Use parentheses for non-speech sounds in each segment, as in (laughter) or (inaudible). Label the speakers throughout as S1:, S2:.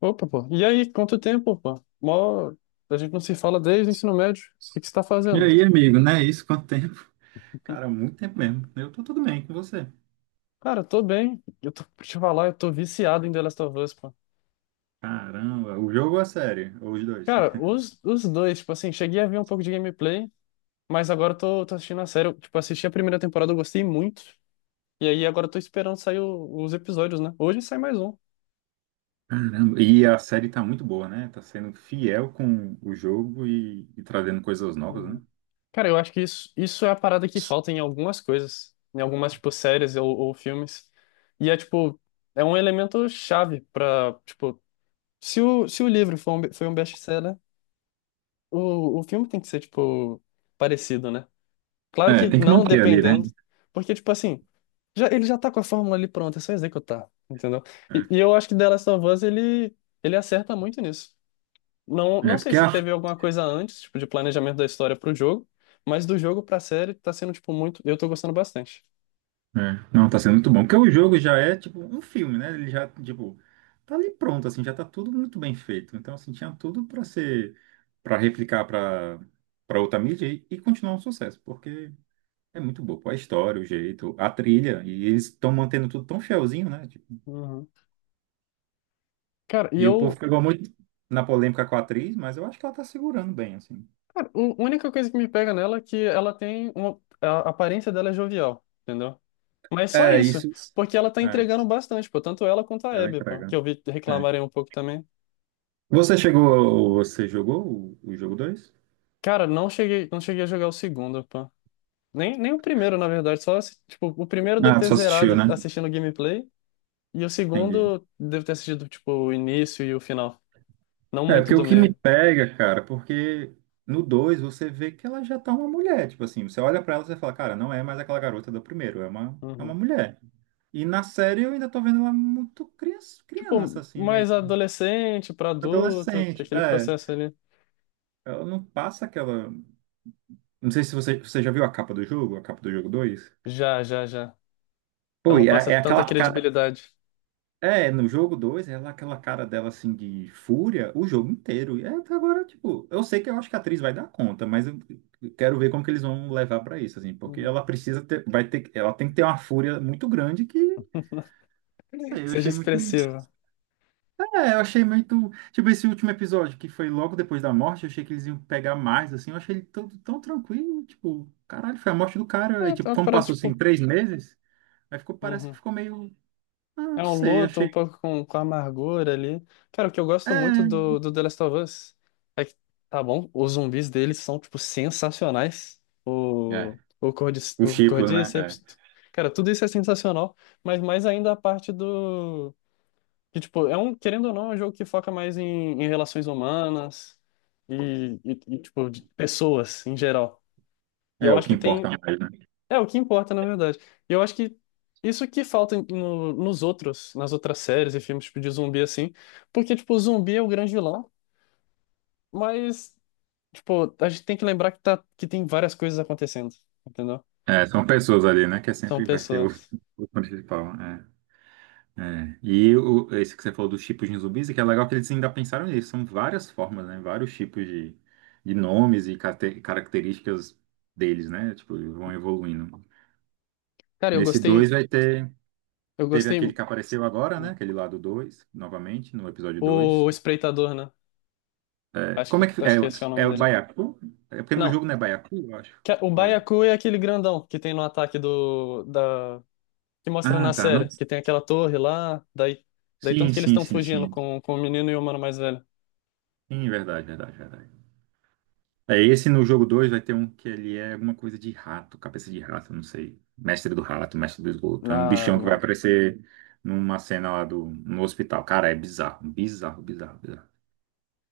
S1: Opa, pô. E aí, quanto tempo, pô? Mó... A gente não se fala desde o ensino médio. O que que você tá
S2: E
S1: fazendo?
S2: aí, amigo, né? Isso, quanto tempo? (laughs) Cara, muito tempo mesmo. Eu tô tudo bem com você.
S1: Cara, eu tô bem. Eu tô, pra te falar, eu tô viciado em The Last of Us, pô.
S2: Caramba, o jogo ou a série? Ou os dois?
S1: Cara, os dois, tipo assim, cheguei a ver um pouco de gameplay, mas agora eu tô assistindo a série. Eu, tipo, assisti a primeira temporada, eu gostei muito. E aí agora eu tô esperando sair os episódios, né? Hoje sai mais um.
S2: (laughs) Caramba, e a série tá muito boa, né? Tá sendo fiel com o jogo e trazendo coisas novas, né?
S1: Uhum. Cara, eu acho que isso é a parada que falta em algumas coisas, em algumas, tipo, séries ou filmes. E é, tipo, é um elemento chave pra, tipo, se o livro foi um best-seller, o filme tem que ser, tipo, parecido, né? Claro
S2: É,
S1: que
S2: tem que
S1: não
S2: manter ali, né?
S1: dependendo, porque, tipo assim, já, ele já tá com a fórmula ali pronta, é só executar, entendeu?
S2: É,
S1: E eu acho que The Last of Us, ele acerta muito nisso. Não,
S2: é
S1: não sei
S2: porque
S1: se
S2: a.
S1: teve alguma coisa antes, tipo, de planejamento da história pro jogo, mas do jogo pra série tá sendo, tipo, muito... Eu tô gostando bastante.
S2: É, não, tá sendo muito bom. Porque o jogo já é, tipo, um filme, né? Ele já, tipo, tá ali pronto, assim, já tá tudo muito bem feito. Então, assim, tinha tudo pra ser. Pra replicar pra outra mídia e continuar um sucesso. Porque. É muito boa, pô, a história, o jeito, a trilha, e eles estão mantendo tudo tão fielzinho, né? Tipo,
S1: Uhum. Cara, e
S2: e o povo
S1: eu...
S2: pegou muito na polêmica com a atriz, mas eu acho que ela tá segurando bem, assim.
S1: Cara, a única coisa que me pega nela é que ela tem uma... A aparência dela é jovial, entendeu? Mas só
S2: É,
S1: isso,
S2: isso.
S1: porque ela tá
S2: É,
S1: entregando bastante, pô, tanto ela quanto a
S2: ela
S1: Abby, pô,
S2: entrega.
S1: que eu vi
S2: É.
S1: reclamarem um pouco também.
S2: Você chegou, você jogou o jogo 2?
S1: Cara, não cheguei a jogar o segundo, pô. Nem o primeiro, na verdade, só, tipo, o primeiro deve
S2: Ah, tu
S1: ter
S2: só assistiu,
S1: zerado
S2: né?
S1: assistindo o gameplay, e o
S2: Entendi.
S1: segundo deve ter assistido, tipo, o início e o final, não
S2: É,
S1: muito
S2: porque o
S1: do
S2: que me
S1: meio.
S2: pega, cara, porque no 2 você vê que ela já tá uma mulher, tipo assim, você olha pra ela e você fala, cara, não é mais aquela garota do primeiro, é uma, é
S1: Uhum.
S2: uma mulher. E na série eu ainda tô vendo ela muito criança, criança
S1: Tipo,
S2: assim, né?
S1: mais adolescente pra adulto, tem
S2: Adolescente,
S1: aquele
S2: é.
S1: processo ali.
S2: Ela não passa aquela. Não sei se você já viu a capa do jogo, a capa do jogo dois.
S1: Já. Ela
S2: Pô,
S1: não
S2: e
S1: passa
S2: é, é
S1: tanta
S2: aquela cara.
S1: credibilidade.
S2: É, no jogo 2, ela é aquela cara dela assim de fúria o jogo inteiro. E é, até agora, tipo, eu sei que eu acho que a atriz vai dar conta, mas eu quero ver como que eles vão levar pra isso, assim, porque
S1: Uhum.
S2: ela precisa ter, vai ter, ela tem que ter uma fúria muito grande que, não
S1: Que
S2: sei, eu
S1: seja
S2: achei muito.
S1: expressiva.
S2: É, eu achei muito. Tipo, esse último episódio, que foi logo depois da morte, eu achei que eles iam pegar mais, assim. Eu achei ele tão, tão tranquilo, tipo, caralho, foi a morte do
S1: É,
S2: cara. E,
S1: é
S2: tipo,
S1: uma
S2: como
S1: parada,
S2: passou assim
S1: tipo...
S2: 3 meses, aí ficou, parece que
S1: Uhum.
S2: ficou meio. Ah,
S1: É
S2: não
S1: um
S2: sei,
S1: luto um
S2: achei.
S1: pouco com amargura ali. Cara, o que eu gosto muito
S2: É,
S1: do, do The Last of Us é que, tá bom, os zumbis deles são, tipo, sensacionais.
S2: é. O
S1: O
S2: Chiplo, né?
S1: Cordyceps. Cara, tudo isso é sensacional, mas mais ainda a parte do. Que, tipo, é um, querendo ou não, é um jogo que foca mais em, em relações humanas e, tipo, de pessoas em geral. E
S2: É.
S1: eu
S2: É o
S1: acho
S2: que
S1: que
S2: importa
S1: tem.
S2: mais, né?
S1: É o que importa, na verdade. E eu acho que isso que falta nos outros, nas outras séries e filmes tipo, de zumbi, assim. Porque, tipo, o zumbi é o grande vilão, mas, tipo, a gente tem que lembrar que, tá, que tem várias coisas acontecendo, entendeu?
S2: É, são pessoas ali, né? Que é
S1: São
S2: sempre vai ser o,
S1: pessoas.
S2: o principal. É. É, e esse que você falou dos tipos de zumbis, é que é legal que eles ainda pensaram nisso. São várias formas, né? Vários tipos de nomes e características deles, né? Tipo, vão evoluindo.
S1: Cara, eu
S2: Nesse
S1: gostei.
S2: 2 vai ter.
S1: Eu
S2: Teve
S1: gostei.
S2: aquele que apareceu agora, né?
S1: Hum.
S2: Aquele lá do 2, novamente, no episódio dois.
S1: O Espreitador, né?
S2: É,
S1: Acho
S2: como é que.
S1: que,
S2: É,
S1: acho que esse que é o
S2: é
S1: nome
S2: o
S1: dele.
S2: Baiacu? É porque no
S1: Não.
S2: jogo não é Baiacu, eu acho.
S1: É, o
S2: Ou é-
S1: Baiacu é aquele grandão que tem no ataque do, da, que mostra
S2: Ah,
S1: na
S2: tá. Não.
S1: série, que tem aquela torre lá, daí, daí
S2: Sim,
S1: tanto que eles
S2: sim,
S1: estão
S2: sim,
S1: fugindo
S2: sim.
S1: com o menino e o mano mais velho.
S2: Sim, verdade, verdade, verdade. É, esse no jogo 2 vai ter um que ele é alguma coisa de rato, cabeça de rato, não sei. Mestre do rato, mestre do esgoto. É um
S1: Na,
S2: bichão que vai
S1: no-
S2: aparecer numa cena lá no hospital. Cara, é bizarro, bizarro, bizarro, bizarro.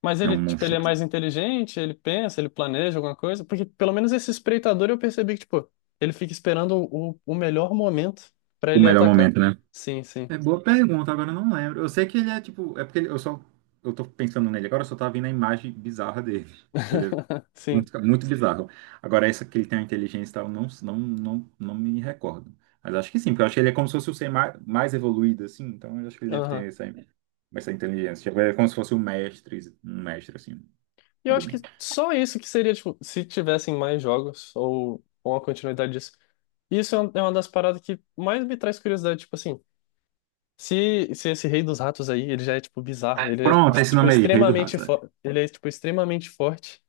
S1: Mas
S2: É
S1: ele,
S2: um
S1: tipo, ele
S2: monstro.
S1: é mais inteligente, ele pensa, ele planeja alguma coisa, porque pelo menos esse espreitador eu percebi que, tipo, ele fica esperando o melhor momento pra
S2: O
S1: ele
S2: melhor
S1: atacar.
S2: momento, né?
S1: Sim, sim.
S2: É boa pergunta, agora eu não lembro. Eu sei que ele é tipo. É porque eu só. Eu tô pensando nele agora, eu só tava vendo a imagem bizarra dele. Que ele é
S1: (laughs) Sim.
S2: muito, muito bizarro. Agora, essa que ele tem uma inteligência e tal, eu não, não me recordo. Mas acho que sim, porque eu acho que ele é como se fosse o ser mais evoluído, assim, então eu acho que ele deve ter
S1: Aham.
S2: essa, inteligência. Tipo, ele é como se fosse um mestre, assim,
S1: E eu
S2: do
S1: acho que
S2: bem.
S1: só isso que seria, tipo, se tivessem mais jogos ou uma continuidade disso. Isso é é uma das paradas que mais me traz curiosidade, tipo assim. Se esse rei dos ratos aí, ele já é tipo bizarro, ele é
S2: Pronto, é esse
S1: tipo
S2: nome aí, Rei do Rato, sabe?
S1: ele é tipo extremamente forte.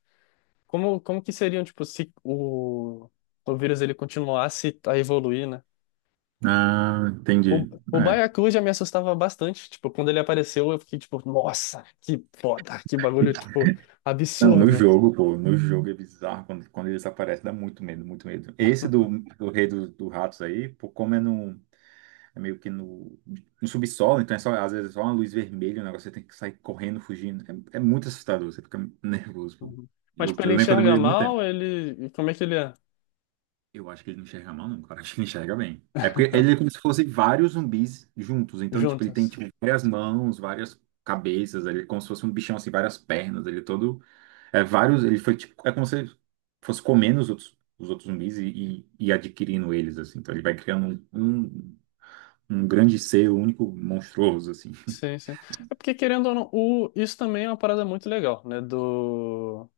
S1: Como como que seriam tipo se o vírus ele continuasse a evoluir, né?
S2: Ah,
S1: O,
S2: entendi.
S1: o
S2: É.
S1: Baiacu já me assustava bastante, tipo, quando ele apareceu, eu fiquei tipo, nossa, que foda, que bagulho tipo
S2: Não, no
S1: absurdo.
S2: jogo, pô, no jogo é bizarro quando eles aparecem, dá muito medo, muito medo. Esse do Rei do Ratos aí, pô, como é no. É meio que no subsolo, então é só, às vezes é só uma luz vermelha, o negócio você tem que sair correndo, fugindo. É muito assustador, você fica nervoso, pô.
S1: Uhum. Mas
S2: Eu,
S1: tipo,
S2: eu
S1: ele
S2: lembro quando eu
S1: enxerga
S2: demorei muito
S1: mal,
S2: tempo.
S1: ele como é que ele é?
S2: Eu acho que ele não enxerga mal, não, cara. (laughs) Acho que ele enxerga bem. É porque ele é como se fosse vários zumbis juntos. Então, tipo, ele tem
S1: Juntas.
S2: tipo, várias mãos, várias cabeças, ele é como se fosse um bichão assim, várias pernas, ele é todo. É vários. Ele foi tipo. É como se ele fosse comendo os outros zumbis e adquirindo eles, assim. Então ele vai criando um grande ser único, monstruoso, assim.
S1: Sim, sim. É porque querendo ou não, o, isso também é uma parada muito legal, né, do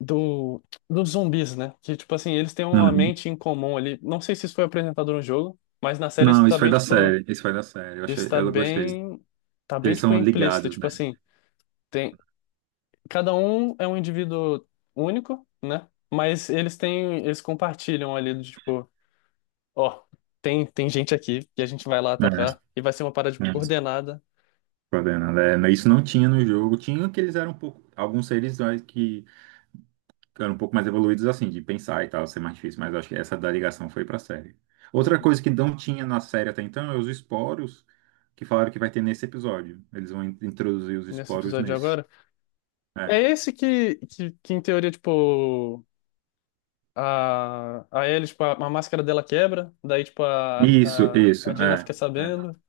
S1: do, dos zumbis, né? Que, tipo assim, eles têm uma
S2: Uhum.
S1: mente em comum ali. Não sei se isso foi apresentado no jogo, mas na série isso
S2: Não,
S1: tá
S2: isso foi
S1: bem,
S2: da
S1: tipo,
S2: série. Isso foi da série. Eu achei,
S1: isso tá
S2: eu gostei.
S1: bem, tá bem,
S2: Eles
S1: tipo,
S2: são
S1: implícito.
S2: ligados,
S1: Tipo
S2: né?
S1: assim, tem, cada um é um indivíduo único, né? Mas eles têm, eles compartilham ali, do tipo, ó, tem, tem gente aqui que a gente vai lá
S2: É,
S1: atacar e vai ser uma parada, tipo,
S2: é.
S1: coordenada.
S2: Coordenando. É, mas isso não tinha no jogo. Tinha que eles eram um pouco. Alguns seres né, que eram um pouco mais evoluídos, assim, de pensar e tal, ser mais difícil. Mas eu acho que essa da ligação foi pra série. Outra
S1: Uhum.
S2: coisa que não tinha na série até então é os esporos que falaram que vai ter nesse episódio. Eles vão introduzir os
S1: Nesse
S2: esporos
S1: episódio de
S2: nesse.
S1: agora. É
S2: É.
S1: esse que, que, em teoria, tipo. A, aí eles, tipo, a máscara dela quebra, daí, tipo,
S2: Isso, isso,
S1: a Dina
S2: é.
S1: fica sabendo.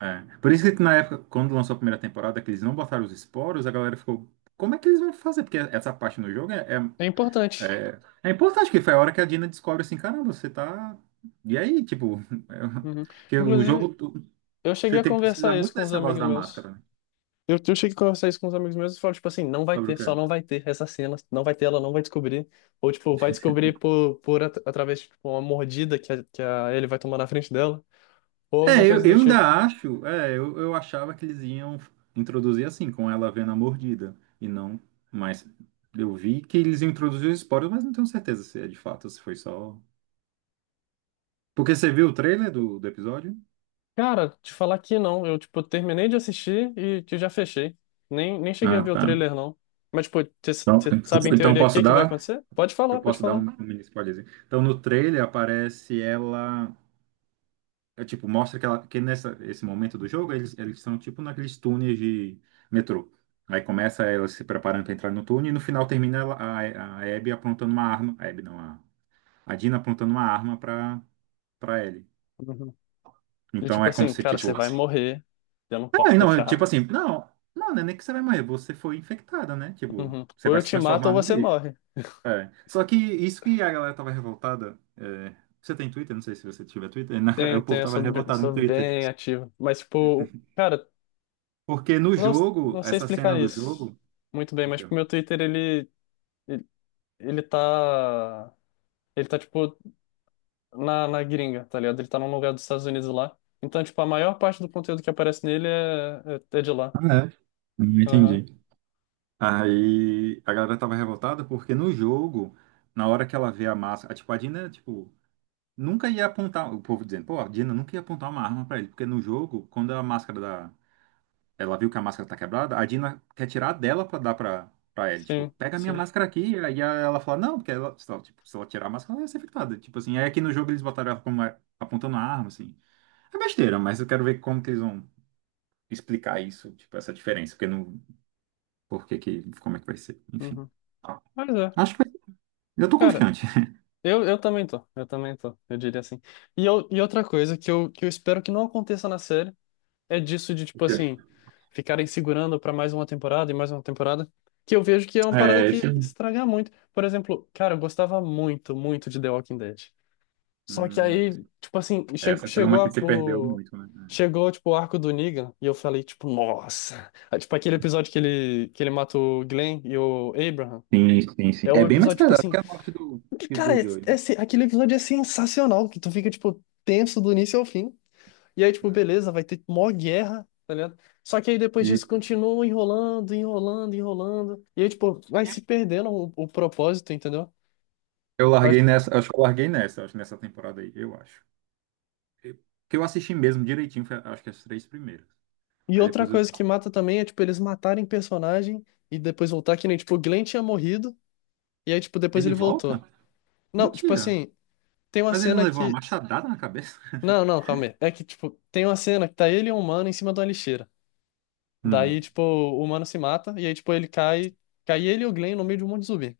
S2: É. Por isso que na época, quando lançou a primeira temporada, que eles não botaram os esporos, a galera ficou, como é que eles vão fazer? Porque essa parte no jogo é,
S1: É
S2: é,
S1: importante.
S2: é, é importante, que foi a hora que a Dina descobre assim, caramba, você tá. E aí, tipo, (laughs)
S1: Uhum.
S2: é, que o
S1: Inclusive,
S2: jogo,
S1: eu
S2: você
S1: cheguei a
S2: tem, precisa
S1: conversar isso
S2: muito
S1: com os
S2: desse negócio
S1: amigos
S2: da
S1: meus.
S2: máscara, né?
S1: Eu cheguei a conversar isso com os amigos meus e falo, tipo assim, não vai
S2: Sobre o
S1: ter,
S2: que
S1: só não
S2: é.
S1: vai ter essa cena, não vai ter, ela não vai descobrir. Ou, tipo, vai descobrir por, através de tipo, uma mordida que a, ele vai tomar na frente dela, ou alguma
S2: É, eu,
S1: coisa do
S2: eu
S1: tipo.
S2: ainda acho, é, eu achava que eles iam introduzir assim, com ela vendo a mordida, e não, mas eu vi que eles iam introduzir os esporos, mas não tenho certeza se é de fato, se foi só. Porque você viu o trailer do episódio?
S1: Cara, te falar que não. Eu, tipo, terminei de assistir e que já fechei. Nem cheguei a
S2: Ah,
S1: ver o
S2: tá.
S1: trailer, não. Mas, tipo, você
S2: Então,
S1: sabe em
S2: então
S1: teoria o que
S2: posso
S1: é que vai
S2: dar,
S1: acontecer? Pode
S2: eu
S1: falar, pode
S2: posso dar um,
S1: falar.
S2: um mini spoilerzinho. Então no trailer aparece ela, é, tipo, mostra que, ela, que nessa esse momento do jogo eles são tipo naqueles túneis de metrô. Aí começa ela se preparando para entrar no túnel e no final termina a Abby apontando uma arma, a Abby não, a Dina apontando uma arma para ele.
S1: Uhum. E
S2: Então
S1: tipo
S2: é como
S1: assim,
S2: se
S1: cara,
S2: tipo,
S1: você vai morrer. Eu não
S2: ah,
S1: posso
S2: não, é tipo
S1: deixar.
S2: assim, não, não, não é nem que você vai morrer, você foi infectada, né? Tipo,
S1: Uhum.
S2: você
S1: Ou
S2: vai
S1: eu
S2: se
S1: te mato ou
S2: transformar num
S1: você
S2: bicho.
S1: morre.
S2: É. Só que isso que a galera tava revoltada. É, você tem Twitter? Não sei se você tiver Twitter. (laughs)
S1: Tenho,
S2: O povo
S1: tenho, eu
S2: tava
S1: sou,
S2: revoltado
S1: sou
S2: no Twitter.
S1: bem ativo. Mas, tipo, cara,
S2: Porque no
S1: não,
S2: jogo,
S1: não sei
S2: essa cena
S1: explicar
S2: do
S1: isso
S2: jogo.
S1: muito bem, mas, tipo, meu Twitter, ele, ele, ele tá. Ele tá, tipo, na, na gringa, tá ligado? Ele tá num lugar dos Estados Unidos lá. Então, tipo, a maior parte do conteúdo que aparece nele é, é de lá.
S2: Ah, é? Não
S1: Aham.
S2: entendi. Aí a galera tava revoltada porque no jogo, na hora que ela vê a máscara. Tipo, a Dina, tipo. Nunca ia apontar. O povo dizendo, pô, a Dina nunca ia apontar uma arma pra ele. Porque no jogo, quando a máscara da. Ela viu que a máscara tá quebrada, a Dina quer tirar a dela pra dar pra ela. Tipo,
S1: Sim,
S2: pega a minha
S1: sim.
S2: máscara aqui. E aí ela fala, não, porque ela, se ela, tipo, se ela tirar a máscara, ela ia ser infectada. Tipo assim, aí aqui no jogo eles botaram ela apontando a arma, assim. É besteira, mas eu quero ver como que eles vão explicar isso, tipo, essa diferença, porque não. Por que que, como é que vai ser? Enfim.
S1: Uhum. Mas é.
S2: Acho que eu tô
S1: Cara,
S2: confiante.
S1: eu também tô, eu também tô, eu diria assim. E, eu, e outra coisa que eu espero que não aconteça na série é disso de, tipo assim,
S2: (laughs)
S1: ficarem segurando pra mais uma temporada e mais uma temporada, que eu vejo que é uma parada
S2: É,
S1: que
S2: esse.
S1: estraga muito. Por exemplo, cara, eu gostava muito, muito de The Walking Dead. Só que
S2: Hum,
S1: aí, tipo assim,
S2: essa foi
S1: chegou
S2: uma que você perdeu
S1: o...
S2: muito, né?
S1: Chegou, tipo, o arco do Negan e eu falei, tipo, nossa! Ah, tipo, aquele episódio que ele mata o Glenn e o Abraham.
S2: Sim, sim, sim.
S1: É
S2: É
S1: o
S2: bem mais
S1: episódio, tipo
S2: pesado
S1: assim,
S2: que a morte
S1: que,
S2: que do
S1: cara, é,
S2: Joey,
S1: é
S2: né?
S1: aquele episódio é sensacional, que tu fica, tipo, tenso do início ao fim. E aí, tipo,
S2: É.
S1: beleza, vai ter mó guerra, tá ligado? Só que aí depois disso
S2: E,
S1: continua enrolando, enrolando, enrolando. E aí, tipo, vai se perdendo o propósito, entendeu?
S2: eu
S1: Vai...
S2: larguei nessa, acho que eu larguei nessa, acho que nessa temporada aí, eu acho. Eu- Que eu assisti mesmo direitinho, foi, acho que as três primeiras.
S1: E
S2: Aí
S1: outra
S2: depois eu.
S1: coisa que mata também é, tipo, eles matarem personagem e depois voltar, que nem, tipo, o Glenn tinha morrido, e aí, tipo, depois
S2: Ele
S1: ele
S2: volta?
S1: voltou. Não, tipo
S2: Mentira.
S1: assim, tem uma
S2: Mas ele não
S1: cena
S2: levou uma
S1: que.
S2: machadada na cabeça? (laughs)
S1: Não, não, calma aí. É que, tipo, tem uma cena que tá ele e um humano em cima de uma lixeira. Daí,
S2: Hum.
S1: tipo, o mano se mata, e aí, tipo, ele cai. Cai ele e o Glenn no meio de um monte de zumbi.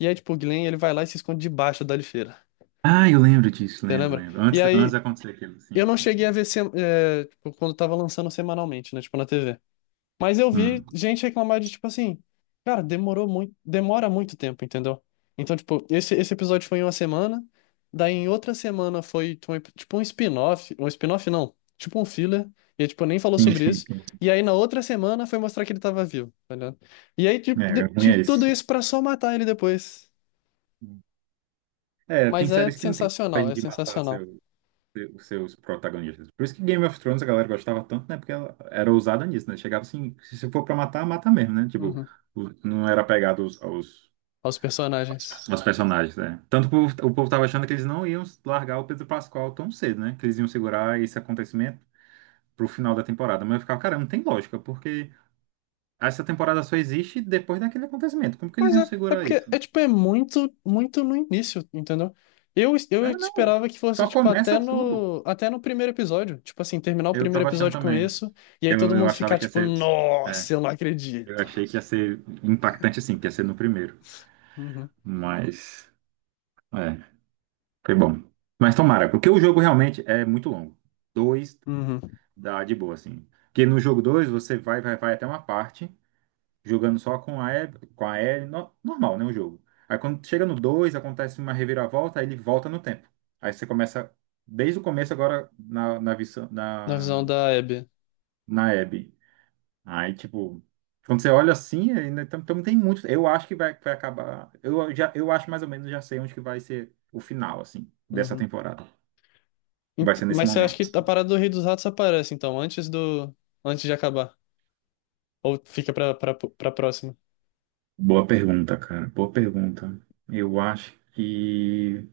S1: E aí, tipo, o Glenn, ele vai lá e se esconde debaixo da lixeira.
S2: Ah, eu lembro disso,
S1: Você
S2: lembro,
S1: lembra?
S2: lembro.
S1: E
S2: Antes, antes de
S1: aí,
S2: acontecer aquilo.
S1: eu
S2: Sim,
S1: não
S2: sim, sim.
S1: cheguei a
S2: Sim.
S1: ver, é, tipo, quando tava lançando semanalmente, né? Tipo, na TV. Mas eu vi
S2: Hum.
S1: gente reclamar de, tipo assim, cara, demorou muito, demora muito tempo, entendeu? Então, tipo, esse episódio foi em uma semana, daí em outra semana foi, tipo, tipo, um spin-off não, tipo um filler, e, tipo, nem falou
S2: Sim,
S1: sobre
S2: sim,
S1: isso,
S2: sim.
S1: e aí na outra semana foi mostrar que ele tava vivo, tá ligado? E aí, tipo,
S2: É, ruim é
S1: tipo, tudo
S2: esse.
S1: isso pra só matar ele depois.
S2: É, tem
S1: Mas é
S2: séries que não tem
S1: sensacional,
S2: coragem
S1: é
S2: de matar
S1: sensacional.
S2: os seus protagonistas. Por isso que Game of Thrones a galera gostava tanto, né? Porque ela era ousada nisso, né? Chegava assim, se for pra matar, mata mesmo, né? Tipo,
S1: Uhum.
S2: não era pegado aos, aos,
S1: Aos personagens.
S2: aos personagens, né? Tanto que o povo tava achando que eles não iam largar o Pedro Pascal tão cedo, né? Que eles iam segurar esse acontecimento pro final da temporada. Mas eu ficava, cara, não tem lógica, porque essa temporada só existe depois daquele acontecimento. Como que eles
S1: Mas
S2: iam
S1: é, é
S2: segurar
S1: porque
S2: isso?
S1: é tipo, é muito, muito no início, entendeu? Eu
S2: É, não.
S1: esperava que fosse,
S2: Só
S1: tipo,
S2: começa tudo.
S1: até no primeiro episódio. Tipo assim, terminar o
S2: Eu
S1: primeiro
S2: tava achando
S1: episódio com
S2: também.
S1: isso, e aí
S2: Eu,
S1: todo
S2: eu
S1: mundo
S2: achava
S1: ficar,
S2: que ia
S1: tipo,
S2: ser. É.
S1: nossa, eu não
S2: Eu
S1: acredito.
S2: achei que ia ser impactante assim, que ia ser no primeiro.
S1: Uhum,
S2: Mas, é, foi bom. Mas tomara, porque o jogo realmente é muito longo. Dois
S1: uhum.
S2: dá de boa, assim. Porque no jogo 2 você vai até uma parte, jogando só com a E, com a L, normal, né, o jogo. Aí quando chega no 2 acontece uma reviravolta, aí ele volta no tempo. Aí você começa desde o começo agora na, na, visão-
S1: Na visão
S2: na,
S1: da Abby.
S2: na Abby. Aí, tipo, quando você olha assim, ainda então tem muito. Eu acho que vai acabar. Eu acho mais ou menos já sei onde que vai ser o final, assim, dessa
S1: Uhum.
S2: temporada. Que vai ser nesse
S1: Mas você acha
S2: momento.
S1: que a parada do Rei dos Ratos aparece, então, antes do. Antes de acabar? Ou fica pra, pra próxima?
S2: Boa pergunta, cara. Boa pergunta. Eu acho que.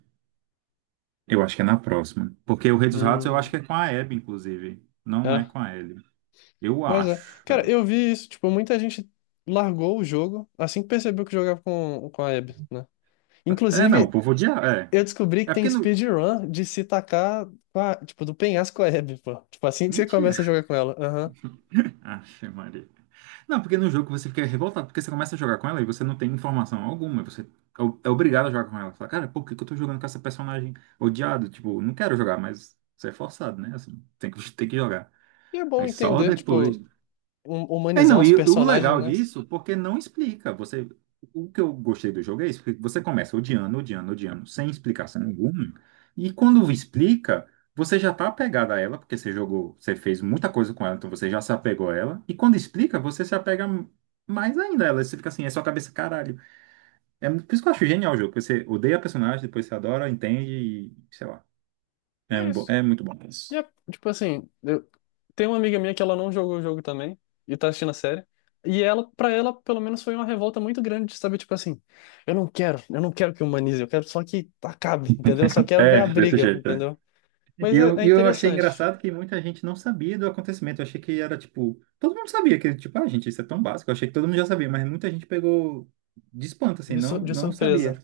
S2: Eu acho que é na próxima. Porque o Rei dos Ratos eu acho
S1: Hum.
S2: que é com a Abby, inclusive. Não é
S1: É?
S2: com a Ellie. Eu
S1: Mas é.
S2: acho,
S1: Cara,
S2: velho.
S1: eu vi isso, tipo, muita gente largou o jogo assim que percebeu que jogava com a Abby, né?
S2: É, não, o
S1: Inclusive,
S2: povo odiar. É.
S1: eu descobri que
S2: É
S1: tem
S2: porque não.
S1: speedrun de se tacar, com tipo, do penhasco com a Abby, pô. Tipo, assim que você
S2: Mentira.
S1: começa a jogar com ela. Aham.
S2: (laughs) Ache, Maria. Não, porque no jogo você fica revoltado, porque você começa a jogar com ela e você não tem informação alguma, você é obrigado a jogar com ela. Você fala, cara, por que que eu tô jogando com essa personagem odiado? Tipo, não quero jogar, mas você é forçado, né? Assim, (laughs) tem que jogar.
S1: E é bom
S2: Mas só
S1: entender,
S2: depois.
S1: tipo,
S2: É,
S1: humanizar
S2: não,
S1: os
S2: e o
S1: personagens,
S2: legal
S1: né?
S2: disso, porque não explica. Você, o que eu gostei do jogo é isso, que você começa odiando, sem explicação nenhuma, e quando explica, você já tá apegado a ela, porque você jogou, você fez muita coisa com ela, então você já se apegou a ela, e quando explica, você se apega mais ainda a ela, você fica assim, é sua cabeça, caralho. Por isso que eu acho genial o jogo, porque você odeia a personagem, depois você adora, entende, e sei lá. É,
S1: É isso.
S2: é muito bom
S1: E
S2: isso.
S1: é, tipo assim, tem uma amiga minha que ela não jogou o jogo também e tá assistindo a série. E ela, para ela, pelo menos foi uma revolta muito grande de saber, tipo assim, eu não quero que humanize, eu quero só que acabe, entendeu? Eu só quero ver a
S2: É, desse
S1: briga,
S2: jeito.
S1: entendeu? Mas é, é
S2: E eu achei
S1: interessante,
S2: engraçado que muita gente não sabia do acontecimento. Eu achei que era tipo. Todo mundo sabia que, tipo, ah, gente, isso é tão básico. Eu achei que todo mundo já sabia, mas muita gente pegou de espanto, assim,
S1: de,
S2: não,
S1: de
S2: não sabia.
S1: surpresa.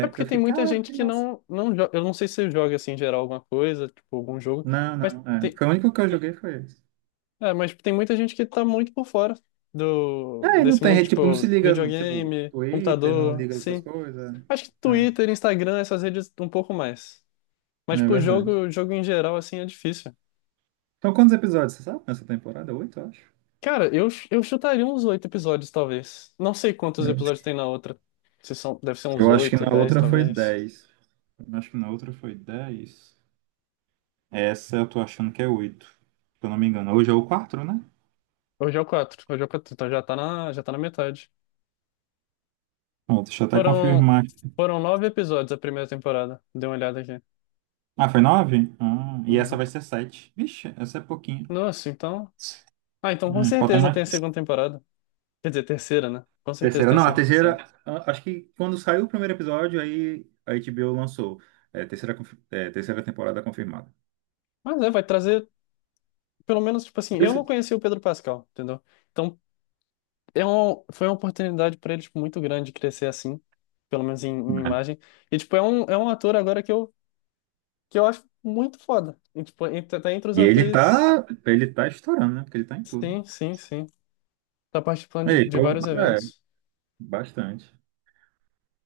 S1: É porque
S2: eu
S1: tem
S2: fiquei,
S1: muita
S2: caraca,
S1: gente
S2: que
S1: que
S2: massa.
S1: não, não joga, eu não sei se você joga, assim, em geral, alguma coisa, tipo, algum jogo,
S2: Não,
S1: mas
S2: não, é.
S1: tem,
S2: Foi o único que eu joguei foi esse.
S1: é, mas tem muita gente que tá muito por fora do,
S2: É, e
S1: desse mundo,
S2: tipo, não se
S1: tipo,
S2: liga, no, tipo,
S1: videogame,
S2: Twitter, não
S1: computador,
S2: liga essas
S1: sim.
S2: coisas.
S1: Acho que
S2: É,
S1: Twitter, Instagram, essas redes um pouco mais. Mas,
S2: é
S1: tipo,
S2: verdade.
S1: jogo, jogo em geral, assim, é difícil.
S2: Então, quantos episódios, você sabe, nessa temporada? 8, eu acho.
S1: Cara, eu chutaria uns 8 episódios, talvez. Não sei quantos
S2: Eu,
S1: episódios tem na outra. Se são, deve ser uns
S2: eu acho que
S1: oito,
S2: na
S1: dez,
S2: outra foi
S1: talvez.
S2: 10. Eu acho que na outra foi dez. Essa eu tô achando que é 8, se eu não me engano. Hoje é o 4, né?
S1: Hoje é o quatro. Hoje é o quatro. Então já tá na metade.
S2: Pronto, deixa eu até
S1: Foram,
S2: confirmar.
S1: foram 9 episódios a primeira temporada. Dê uma olhada aqui.
S2: Ah, foi 9. Ah, e essa
S1: Uhum.
S2: vai ser 7. Vixe, essa é pouquinho.
S1: Nossa, então. Ah, então com
S2: Falta
S1: certeza tem a
S2: mais.
S1: segunda temporada. Quer dizer, terceira, né? Com certeza
S2: Terceira.
S1: tem
S2: Não, a
S1: a
S2: terceira.
S1: terceira.
S2: Acho que quando saiu o primeiro episódio, aí a HBO lançou. É, terceira, terceira temporada confirmada.
S1: Mas é, vai trazer, pelo menos, tipo assim,
S2: Por
S1: eu
S2: isso-
S1: não conheci o Pedro Pascal, entendeu? Então, é um, foi uma oportunidade para ele, tipo, muito grande crescer assim, pelo menos em, em
S2: É.
S1: imagem. E, tipo, é um ator agora que eu acho muito foda. E, tipo, tá entre os atores.
S2: Ele tá estourando, né? Porque ele tá em tudo.
S1: Sim, sim, sim. Tá participando
S2: Ei,
S1: de
S2: pô,
S1: vários
S2: é,
S1: eventos.
S2: bastante.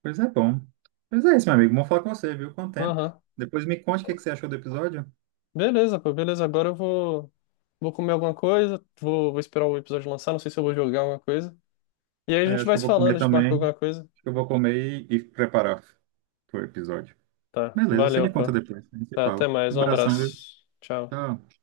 S2: Pois é bom. Pois é isso, meu amigo. Vamos falar com você, viu? Quanto tempo?
S1: Aham.
S2: Depois me conte o que que você achou do episódio.
S1: Beleza, pô, beleza. Agora eu vou, vou comer alguma coisa, vou, vou esperar o episódio lançar, não sei se eu vou jogar alguma coisa. E aí a
S2: É,
S1: gente
S2: acho
S1: vai
S2: que eu
S1: se
S2: vou
S1: falando,
S2: comer
S1: a gente marca
S2: também.
S1: alguma coisa.
S2: Acho que eu vou comer e preparar pro episódio.
S1: Tá,
S2: Beleza, você
S1: valeu,
S2: me conta
S1: pô.
S2: depois. A gente se
S1: Tá, até
S2: fala.
S1: mais,
S2: Um
S1: um
S2: abração, viu?
S1: abraço. Tchau.
S2: Tchau.